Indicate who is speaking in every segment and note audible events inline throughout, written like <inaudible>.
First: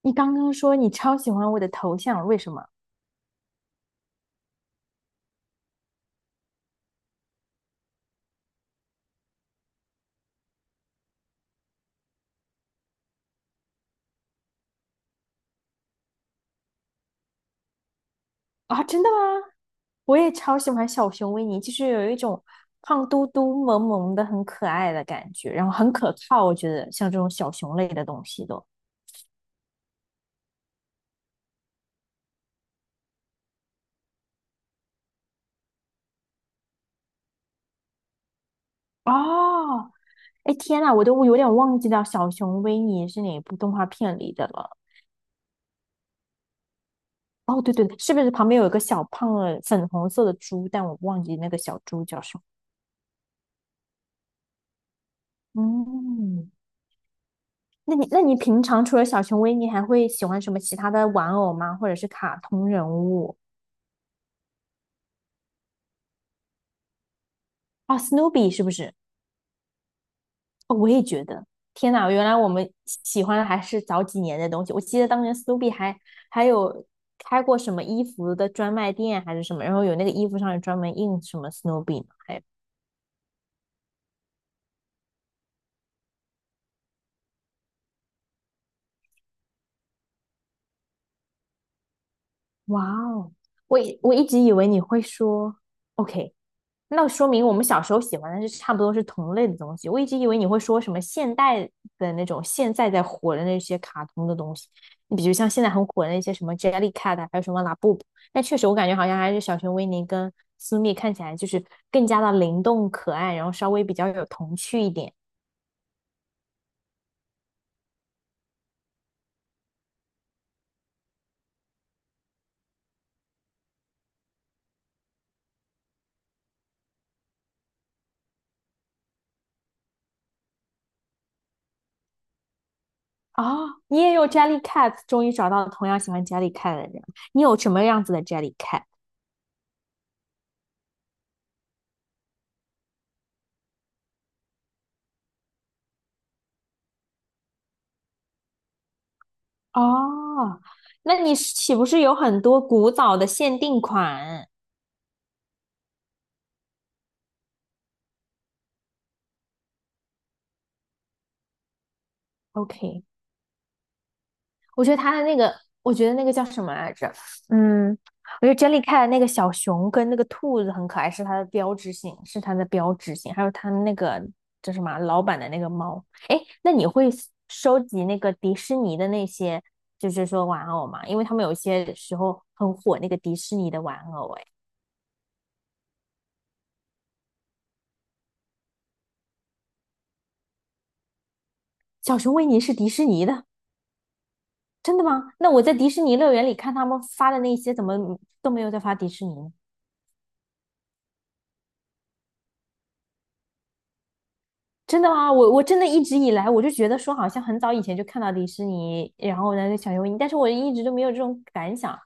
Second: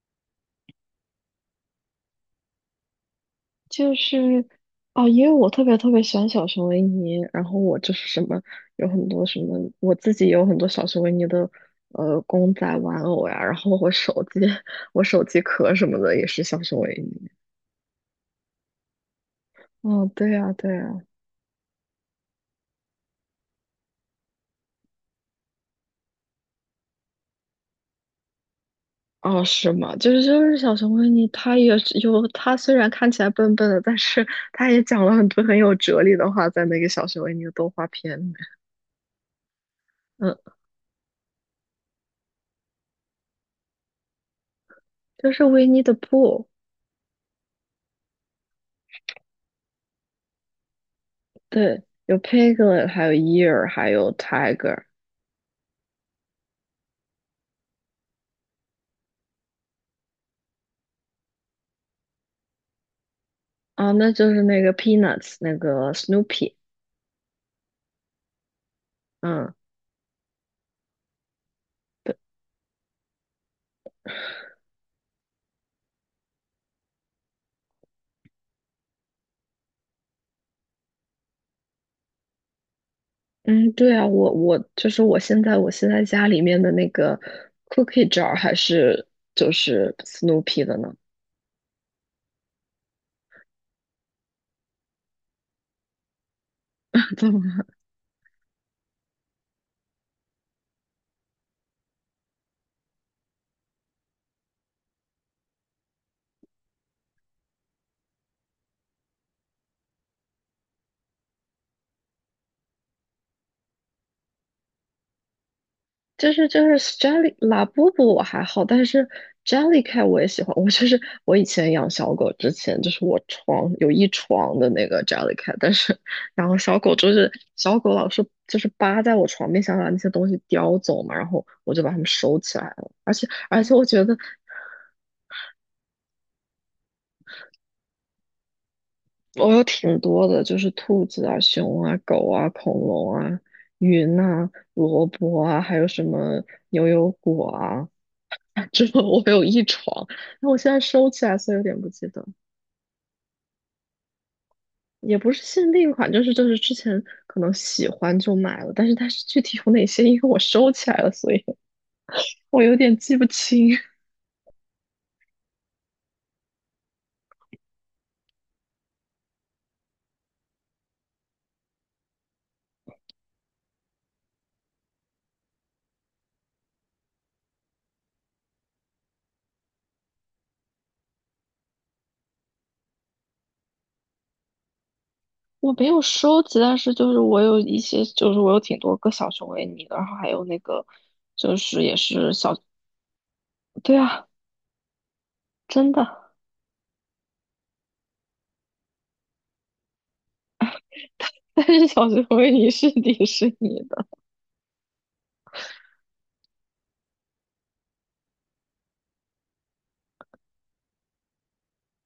Speaker 1: 你刚刚说你超喜欢我的头像，为什么
Speaker 2: 就是哦，因为我特别特别喜欢小熊维尼，然后我就是什么有很多什么，我自己有很多小熊维尼的公仔玩偶呀，然后我手机 <laughs> 我手机壳什么的也是小熊维尼。
Speaker 1: 啊？真的吗？
Speaker 2: 哦，
Speaker 1: 我也
Speaker 2: 对呀，
Speaker 1: 超喜
Speaker 2: 对
Speaker 1: 欢
Speaker 2: 呀。
Speaker 1: 小熊维尼，就是有一种胖嘟嘟、萌萌的、很可爱的感觉，然后很可靠。我觉得像这种小熊类的东西都
Speaker 2: 哦，是吗？就是小熊维尼，他也是有他虽然看起来笨笨的，但是他也讲了很多很有哲理的话，在那个小熊维尼的动画片里。
Speaker 1: 哦，
Speaker 2: 嗯。
Speaker 1: 哎天呐，我都有点忘记掉小熊维尼是哪部动画片里的了。
Speaker 2: 就是维尼的布。
Speaker 1: 哦，对对对，是不是旁边有一个小胖的粉红色的猪？但我忘记那个小
Speaker 2: 对，
Speaker 1: 猪
Speaker 2: 有
Speaker 1: 叫什么。
Speaker 2: Piglet，还有 Ear,还有 Tiger。
Speaker 1: 嗯，那你平常除了小熊维尼，还会喜欢什么其他的玩偶吗？或者是卡通人物？
Speaker 2: 啊，那就是那个 Peanuts 那个 Snoopy。
Speaker 1: 哦，Snoopy 是不是？
Speaker 2: 嗯，
Speaker 1: 哦，我也觉得。天哪，
Speaker 2: 对。
Speaker 1: 原来我们喜欢的还是早几年的东西。我记得当年 Snoopy 还有开过什么衣服的专卖店还是什么，然后有那个衣服上有专门印什么 Snoopy 呢？还有，
Speaker 2: 嗯，对啊，我现在家里面的那个 cookie jar 还是就是 Snoopy 的呢。
Speaker 1: 哇哦，我一直以为你会说 OK，那说明我
Speaker 2: <laughs>
Speaker 1: 们小时候喜欢的是差不多是同类的东西。我一直以为你会说什么现代的那种现在在火的那些卡通的东西，你比如像现在很火的那些什么 Jellycat，啊还有什么拉布布。但确实我感觉好像还是小熊维尼跟苏蜜看起来就是更加的灵动可爱，然后稍微比较有童趣一点。
Speaker 2: 就是 Jelly 拉布布我还好，但是 Jellycat 我也喜欢。我就是我以前养小狗之前，就是我床有一床的那个 Jellycat，然后小狗老是就是扒在我床边，想把那些东西叼走嘛，然后我就把它们收起来了。而且
Speaker 1: 啊。
Speaker 2: 而且我
Speaker 1: 你
Speaker 2: 觉
Speaker 1: 也
Speaker 2: 得
Speaker 1: 有 Jellycat，终于找到同样喜欢 Jellycat 的人。你有什么样子的 Jellycat？
Speaker 2: 我有挺多的，就是兔子啊、熊啊、狗啊、恐龙啊、云啊、萝卜啊，还有什么牛油果啊。<laughs> 之后我有一床，那我
Speaker 1: 哦，
Speaker 2: 现在收
Speaker 1: 那
Speaker 2: 起
Speaker 1: 你
Speaker 2: 来，所以有
Speaker 1: 岂
Speaker 2: 点
Speaker 1: 不
Speaker 2: 不
Speaker 1: 是
Speaker 2: 记
Speaker 1: 有
Speaker 2: 得。
Speaker 1: 很多古早的限定款
Speaker 2: 也不是限定款，就是之前可能喜欢就买了，但是它是具体有哪些，因为我收起来了，所以我有点
Speaker 1: ？OK，
Speaker 2: 记不清。<laughs>
Speaker 1: 我觉得他的那个，我觉得那个叫什么来着？嗯，我觉得 j e 珍妮开的那个小熊跟那个兔子很可爱，是它的标志性，是它的标志性。还有它那个叫什么啊老板的那个猫。哎，那你会收集那个迪士尼的那些，就是说玩偶吗？因为他们有些时候很火那个迪士尼的玩偶。哎，
Speaker 2: 我没有收集，但是就是我有一些，就是我有挺多个小熊维尼的，然后还有那个就是也
Speaker 1: 小
Speaker 2: 是
Speaker 1: 熊维
Speaker 2: 小。
Speaker 1: 尼是迪士尼的，
Speaker 2: 对啊，
Speaker 1: 真的吗？那我在迪
Speaker 2: 真
Speaker 1: 士尼
Speaker 2: 的。
Speaker 1: 乐园里看他们发的那些，怎么都没有在发迪士尼呢？
Speaker 2: <laughs> 但是小熊维尼是 <laughs> 迪士尼的。
Speaker 1: 真的吗？我真的一直以来我就觉得说，好像很早以前就看到迪士尼，然后呢小熊维尼，但是我一直都没有这种感想，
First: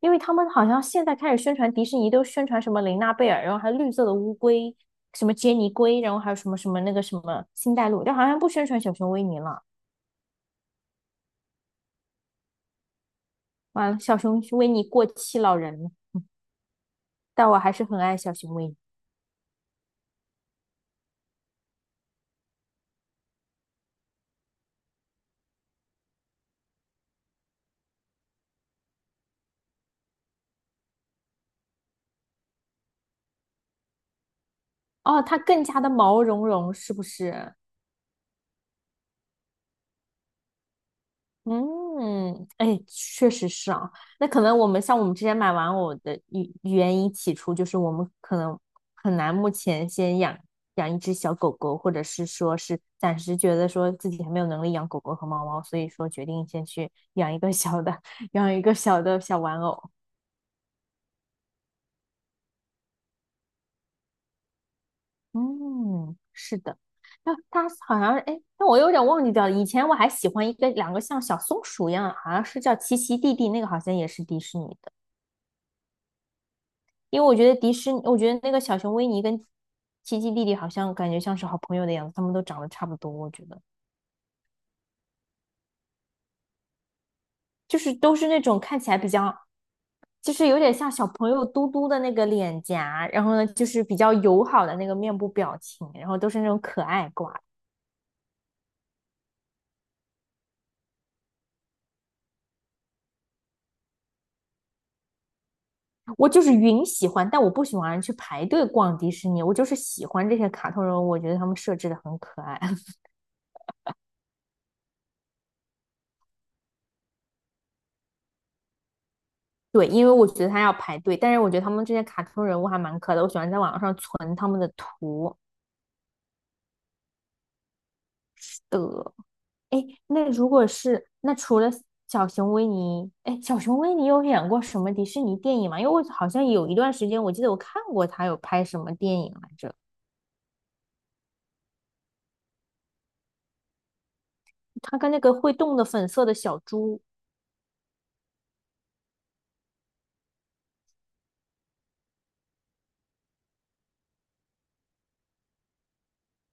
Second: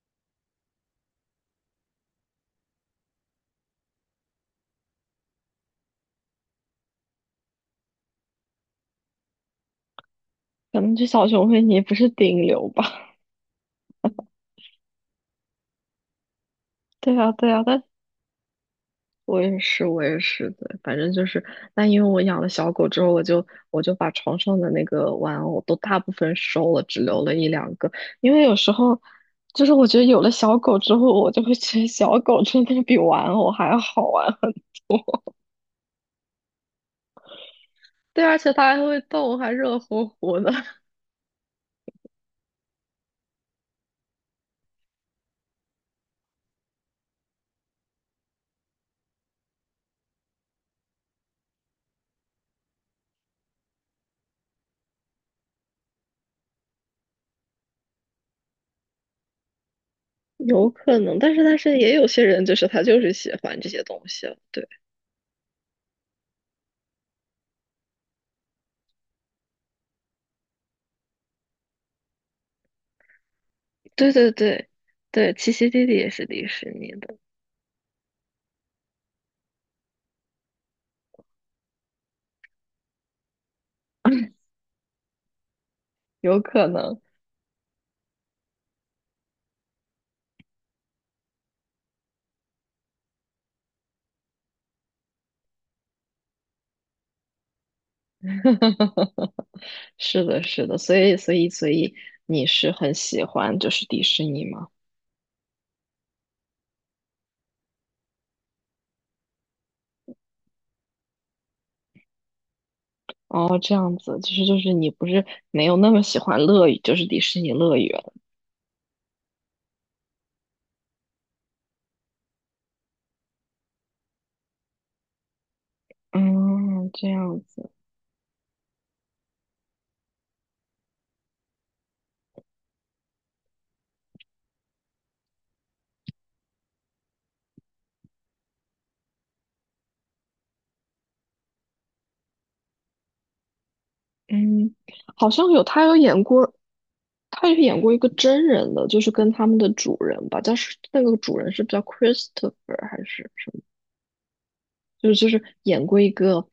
Speaker 1: 因为他们好像现在开始宣传迪士尼，都宣传什么玲娜贝尔，然后还有绿色的乌龟，什么杰尼龟，然后还有什么什么那个什么星黛露，但好像不宣传小熊维尼了。
Speaker 2: 可能这小熊维尼不是顶流吧？
Speaker 1: 完了，小熊维尼过气老人了，
Speaker 2: <laughs> 对啊，
Speaker 1: 但
Speaker 2: 对
Speaker 1: 我
Speaker 2: 啊。
Speaker 1: 还
Speaker 2: 但
Speaker 1: 是很爱小熊维尼。
Speaker 2: 我也是，我也是，对，反正就是，那因为我养了小狗之后，我就把床上的那个玩偶都大部分收了，只留了一两个。因为有时候，就是我觉得有了小狗之后，我就会觉得小狗真的比玩偶还要好玩。<laughs>
Speaker 1: 哦，它更加的毛茸茸，是不是？
Speaker 2: 对，而且它还会动，还热乎乎的。<laughs>
Speaker 1: 嗯，哎，确实是啊。那可能我们像我们之前买玩偶的原因起初就是我们可能很难目前先养一只小狗狗，或者是说是暂时觉得说自己还没有能力养狗狗和猫猫，所以说决定先去 <laughs> 养一个小的，<laughs> 养一个小的小玩偶。
Speaker 2: 有可能，但是也有些人就是他就是喜欢这些东西了。对。
Speaker 1: 嗯，是的。那它好像是哎，但我有点忘记掉了。以前我还喜欢一个两个像小松鼠一样，好像是叫奇奇弟弟，那个好像也
Speaker 2: 对
Speaker 1: 是
Speaker 2: 对
Speaker 1: 迪士尼
Speaker 2: 对
Speaker 1: 的。
Speaker 2: 对，七奇弟弟也是迪士尼的。
Speaker 1: 因为我觉得迪士尼，我觉得那个小熊维尼跟奇奇弟弟好像感觉像是好朋友的样子，他们都长得差不多，我觉得
Speaker 2: 有可能。
Speaker 1: 就是都是那种看起来比较，就是有点像小朋友嘟嘟的那个脸颊，然后呢就是比较友好的那个面部表情，然后都是那种可爱挂。
Speaker 2: <laughs> 是的，是的。所以你是很喜欢就是迪士尼吗？
Speaker 1: 我就是云喜欢，但我不喜欢去排队逛迪士尼，我就是喜欢这些卡通人物，我觉得他们设置的很可爱。<laughs>
Speaker 2: 哦，这样子，就是你不是没有那么喜欢乐园，就是迪士尼乐园。
Speaker 1: 对，因为我觉得他要排队，但是我觉得他们这些卡通人物还蛮可爱的，我喜欢在网上存他们的图。
Speaker 2: 嗯，这样子。
Speaker 1: 是的。哎，那如果是那除了小熊维尼，哎，小熊维尼有演过什么迪士尼电影吗？因为我好像有一段时间，我记得我看过他有拍什么电影来着。
Speaker 2: 嗯，
Speaker 1: 他跟那
Speaker 2: 好
Speaker 1: 个
Speaker 2: 像
Speaker 1: 会
Speaker 2: 有，
Speaker 1: 动
Speaker 2: 他
Speaker 1: 的
Speaker 2: 有
Speaker 1: 粉
Speaker 2: 演
Speaker 1: 色的
Speaker 2: 过。
Speaker 1: 小猪，
Speaker 2: 他有演过一个真人的，就是跟他们的主人吧，但是那个主人是不是叫 Christopher 还是？就是就是演过一个，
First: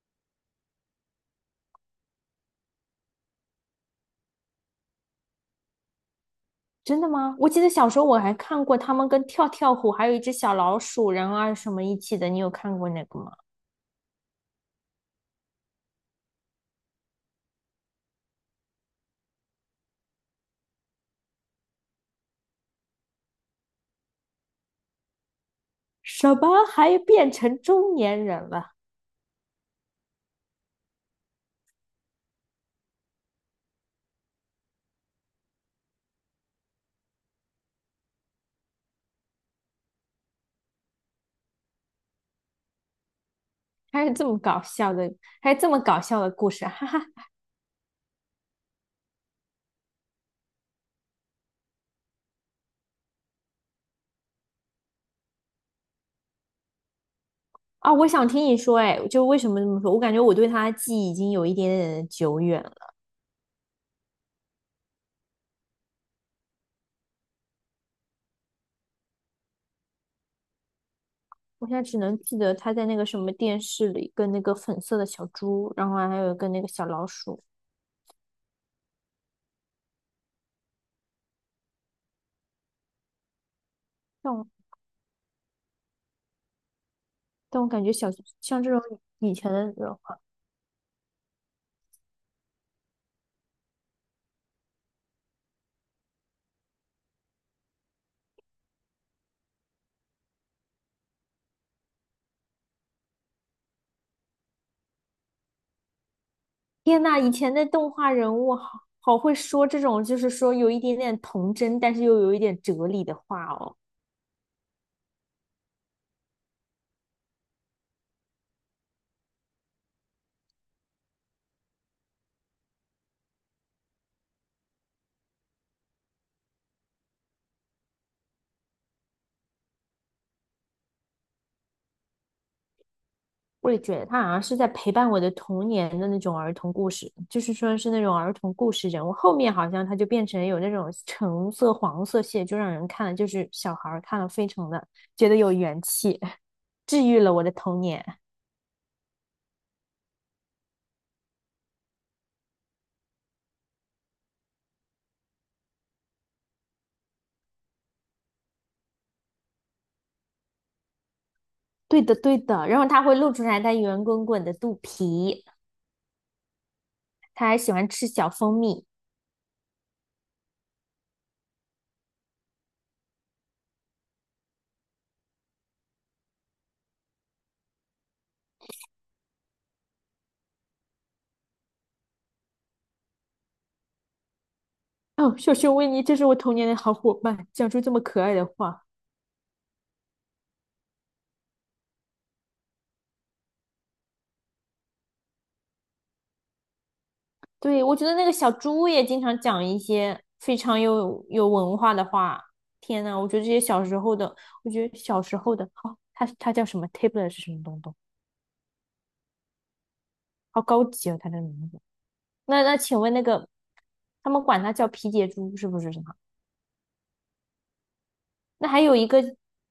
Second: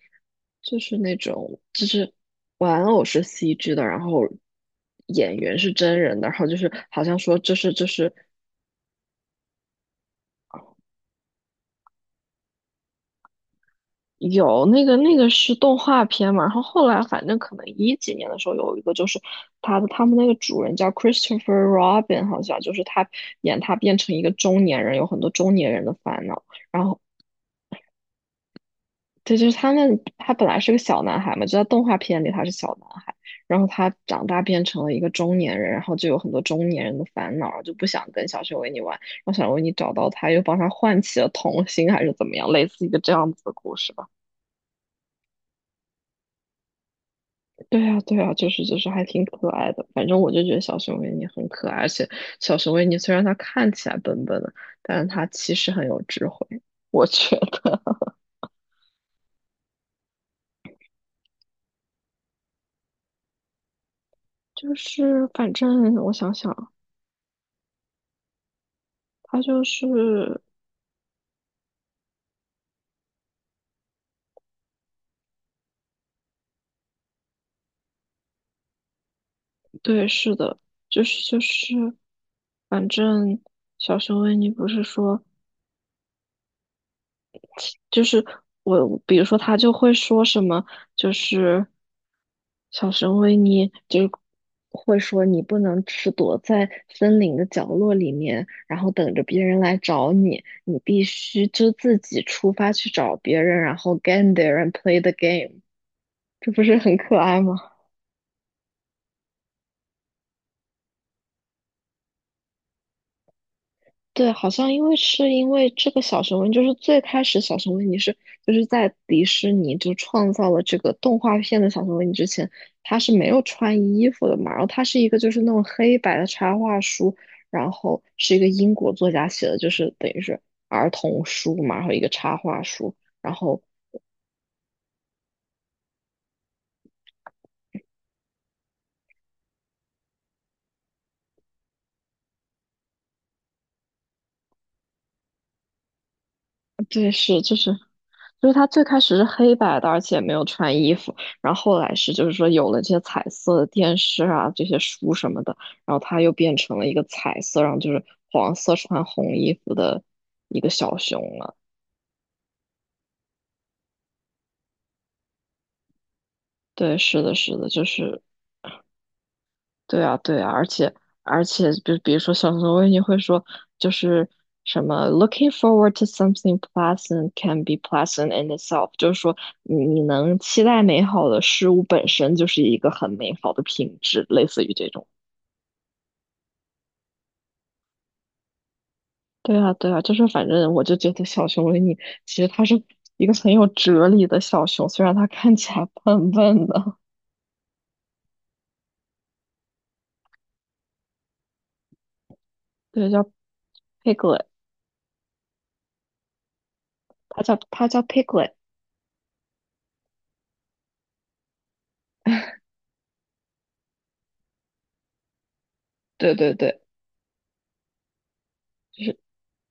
Speaker 2: 就是那种就是玩偶是 CG 的，然后演员是真人的，然后就是
Speaker 1: 真
Speaker 2: 好
Speaker 1: 的
Speaker 2: 像
Speaker 1: 吗？
Speaker 2: 说
Speaker 1: 我
Speaker 2: 这
Speaker 1: 记得
Speaker 2: 是这
Speaker 1: 小时候
Speaker 2: 是
Speaker 1: 我还看过他们跟跳跳虎还有一只小老鼠然人啊什么一起的，你有看过那个吗？
Speaker 2: 有，那个那个是动画片嘛，然后后来反正可能一几年的时候有一个，就是他们那个主人叫 Christopher Robin，好像就是他演他变成一个中年人，有很多中年人的烦
Speaker 1: 什
Speaker 2: 恼，
Speaker 1: 么
Speaker 2: 然
Speaker 1: 还
Speaker 2: 后
Speaker 1: 变成中年人了？
Speaker 2: 对，就是他们，他本来是个小男孩嘛，就在动画片里他是小男孩，然后他长大变成了一个中年人，然后就有很多中年人的烦恼，就不想跟小熊维尼玩，然后小熊维尼找到他，又帮他唤起了童心，还是怎么样，类似一个这样子的故事
Speaker 1: 还
Speaker 2: 吧。
Speaker 1: 有这么搞笑的，还有这么搞笑的故事，哈哈
Speaker 2: 对啊，对啊，还挺可爱的，反正我就觉得小熊维尼很可爱，而且小熊维尼虽然他看起来笨笨的，但是他其实很有智慧，我觉得。
Speaker 1: 啊，
Speaker 2: <laughs>
Speaker 1: 我想听你说，哎，就为什么这么说？我感觉我对他的记忆已经有一点点的久远了，
Speaker 2: 就是反正我想想，他就是。
Speaker 1: 我现在只能记得他在那个什么电视里跟那个粉色的小猪，然后还有跟那个小老鼠。
Speaker 2: 对，是的，就是就是，反正小熊
Speaker 1: 但
Speaker 2: 维
Speaker 1: 我
Speaker 2: 尼不是说，
Speaker 1: 但我感觉
Speaker 2: 就
Speaker 1: 小
Speaker 2: 是
Speaker 1: 像这种
Speaker 2: 我，比如
Speaker 1: 以
Speaker 2: 说
Speaker 1: 前
Speaker 2: 他
Speaker 1: 的
Speaker 2: 就会
Speaker 1: 人画，
Speaker 2: 说什么，就是小熊维尼就会说你不能只躲在森林的角落里面，然后等着别人来找你，你必须就自己出发去找别人，然后 get there and play the game，这不是很
Speaker 1: 天
Speaker 2: 可
Speaker 1: 呐，以
Speaker 2: 爱
Speaker 1: 前
Speaker 2: 吗？
Speaker 1: 的动画人物好会说这种，就是说有一点点童真，但是又有一点哲理的话哦。
Speaker 2: 对，好像因为是因为这个小熊维尼，就是最开始小熊维尼是就是在迪士尼就创造了这个动画片的小熊维尼之前，他是没有穿衣服的嘛，然后他是一个就是那种黑白的插画书，然后是一个英国作家写的，就是等于是儿童书嘛，然后一个插画书，然后
Speaker 1: 我也觉得他好像是在陪伴我的童年的那种儿童故事，就是说是那种儿童故事人物。后面好像他就变成有那种橙色、黄色系，就让人看了就是小孩儿看了非常的觉得有元气，治
Speaker 2: 对，
Speaker 1: 愈了
Speaker 2: 是
Speaker 1: 我的
Speaker 2: 就是，
Speaker 1: 童年。
Speaker 2: 就是他最开始是黑白的，而且没有穿衣服，然后后来是就是说有了这些彩色的电视啊，这些书什么的，然后他又变成了一个彩色，然后就是黄色穿红衣服的一个小熊了。
Speaker 1: 对的，对的。然后他会露出来他圆滚滚的肚皮，
Speaker 2: 对，是的，
Speaker 1: 他
Speaker 2: 是
Speaker 1: 还
Speaker 2: 的，
Speaker 1: 喜
Speaker 2: 就
Speaker 1: 欢吃
Speaker 2: 是
Speaker 1: 小蜂蜜。
Speaker 2: 对啊，对啊，而且，就比如说小熊维尼会说，就是什么 "looking forward to something pleasant can be pleasant in itself"，就是说你能期待美好的事物本身就是一个很美好的品质，类似于这种。
Speaker 1: 哦，小熊维尼，这是我童年的好伙伴，讲出这么可爱的话。
Speaker 2: 对啊，对啊，就是反正我就觉得小熊维尼其实他是一个很有哲理的小熊，虽然他看起来 <laughs> 笨笨的。
Speaker 1: 对，我觉得那个小猪也经常讲一些非常有文化的话。天
Speaker 2: 对，
Speaker 1: 呐，我
Speaker 2: 叫
Speaker 1: 觉得这些小时候的，
Speaker 2: Piglet，
Speaker 1: 我觉得小时候的，好、哦他叫什么？tablet
Speaker 2: 他
Speaker 1: 是什
Speaker 2: 叫
Speaker 1: 么东
Speaker 2: 他
Speaker 1: 东？
Speaker 2: 叫 Piglet。
Speaker 1: 好高级哦，它的名字。那请问那个，他们管他叫皮杰猪是不是什么？
Speaker 2: 对对对。
Speaker 1: 那还有一个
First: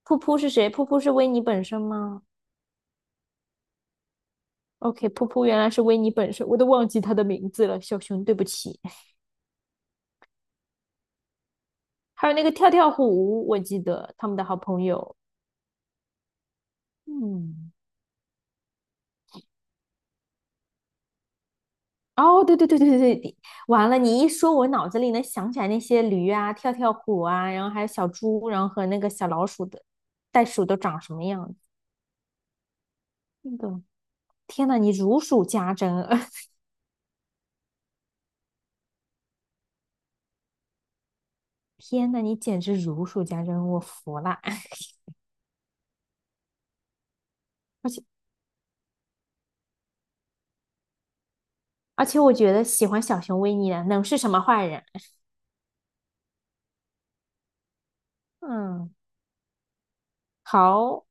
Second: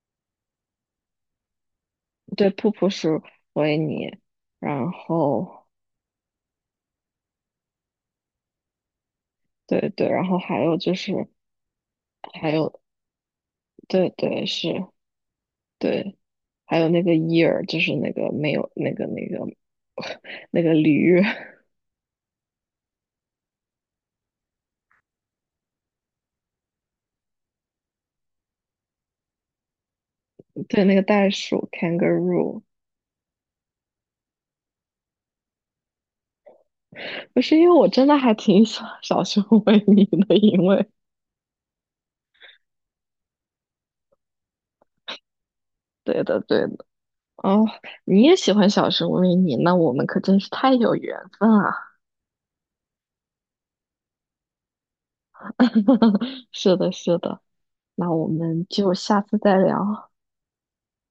Speaker 1: 噗噗是谁？噗噗是维尼本身吗
Speaker 2: 对，瀑布是维尼。然
Speaker 1: ？OK，噗噗原
Speaker 2: 后
Speaker 1: 来是维尼本身，我都忘记他的名字了，小熊，对不起。
Speaker 2: 对对，然后还有就是
Speaker 1: 还有那
Speaker 2: 还
Speaker 1: 个跳
Speaker 2: 有
Speaker 1: 跳虎，我记
Speaker 2: 对
Speaker 1: 得他们的
Speaker 2: 对
Speaker 1: 好朋
Speaker 2: 是，
Speaker 1: 友，
Speaker 2: 对，还有那个伊尔，
Speaker 1: 嗯。
Speaker 2: 就是那个没有那个那个 <laughs> 那个驴。
Speaker 1: 哦，对对对对对对，你完了！你一说，我脑子里能想起来那些驴啊、跳跳虎啊，然后还有小猪，然后和那个小老鼠的袋鼠
Speaker 2: <laughs>
Speaker 1: 都
Speaker 2: 对，那
Speaker 1: 长
Speaker 2: 个
Speaker 1: 什么
Speaker 2: 袋
Speaker 1: 样子。
Speaker 2: 鼠 kangaroo。
Speaker 1: 那个，天呐，你如数家珍！<laughs>
Speaker 2: 不是因为我真的还挺喜欢小熊维尼的，因为
Speaker 1: 天呐，你简直如数家珍，我服了。<laughs>
Speaker 2: 对的对的。哦，
Speaker 1: 而且
Speaker 2: 你也喜欢小熊维尼，那我们可真是太有缘分啊！
Speaker 1: 而且，我觉得喜欢小熊维尼的能是什么坏人？
Speaker 2: <laughs> 是的是的，那我
Speaker 1: <laughs>
Speaker 2: 们就
Speaker 1: 嗯，
Speaker 2: 下次再聊。
Speaker 1: 好。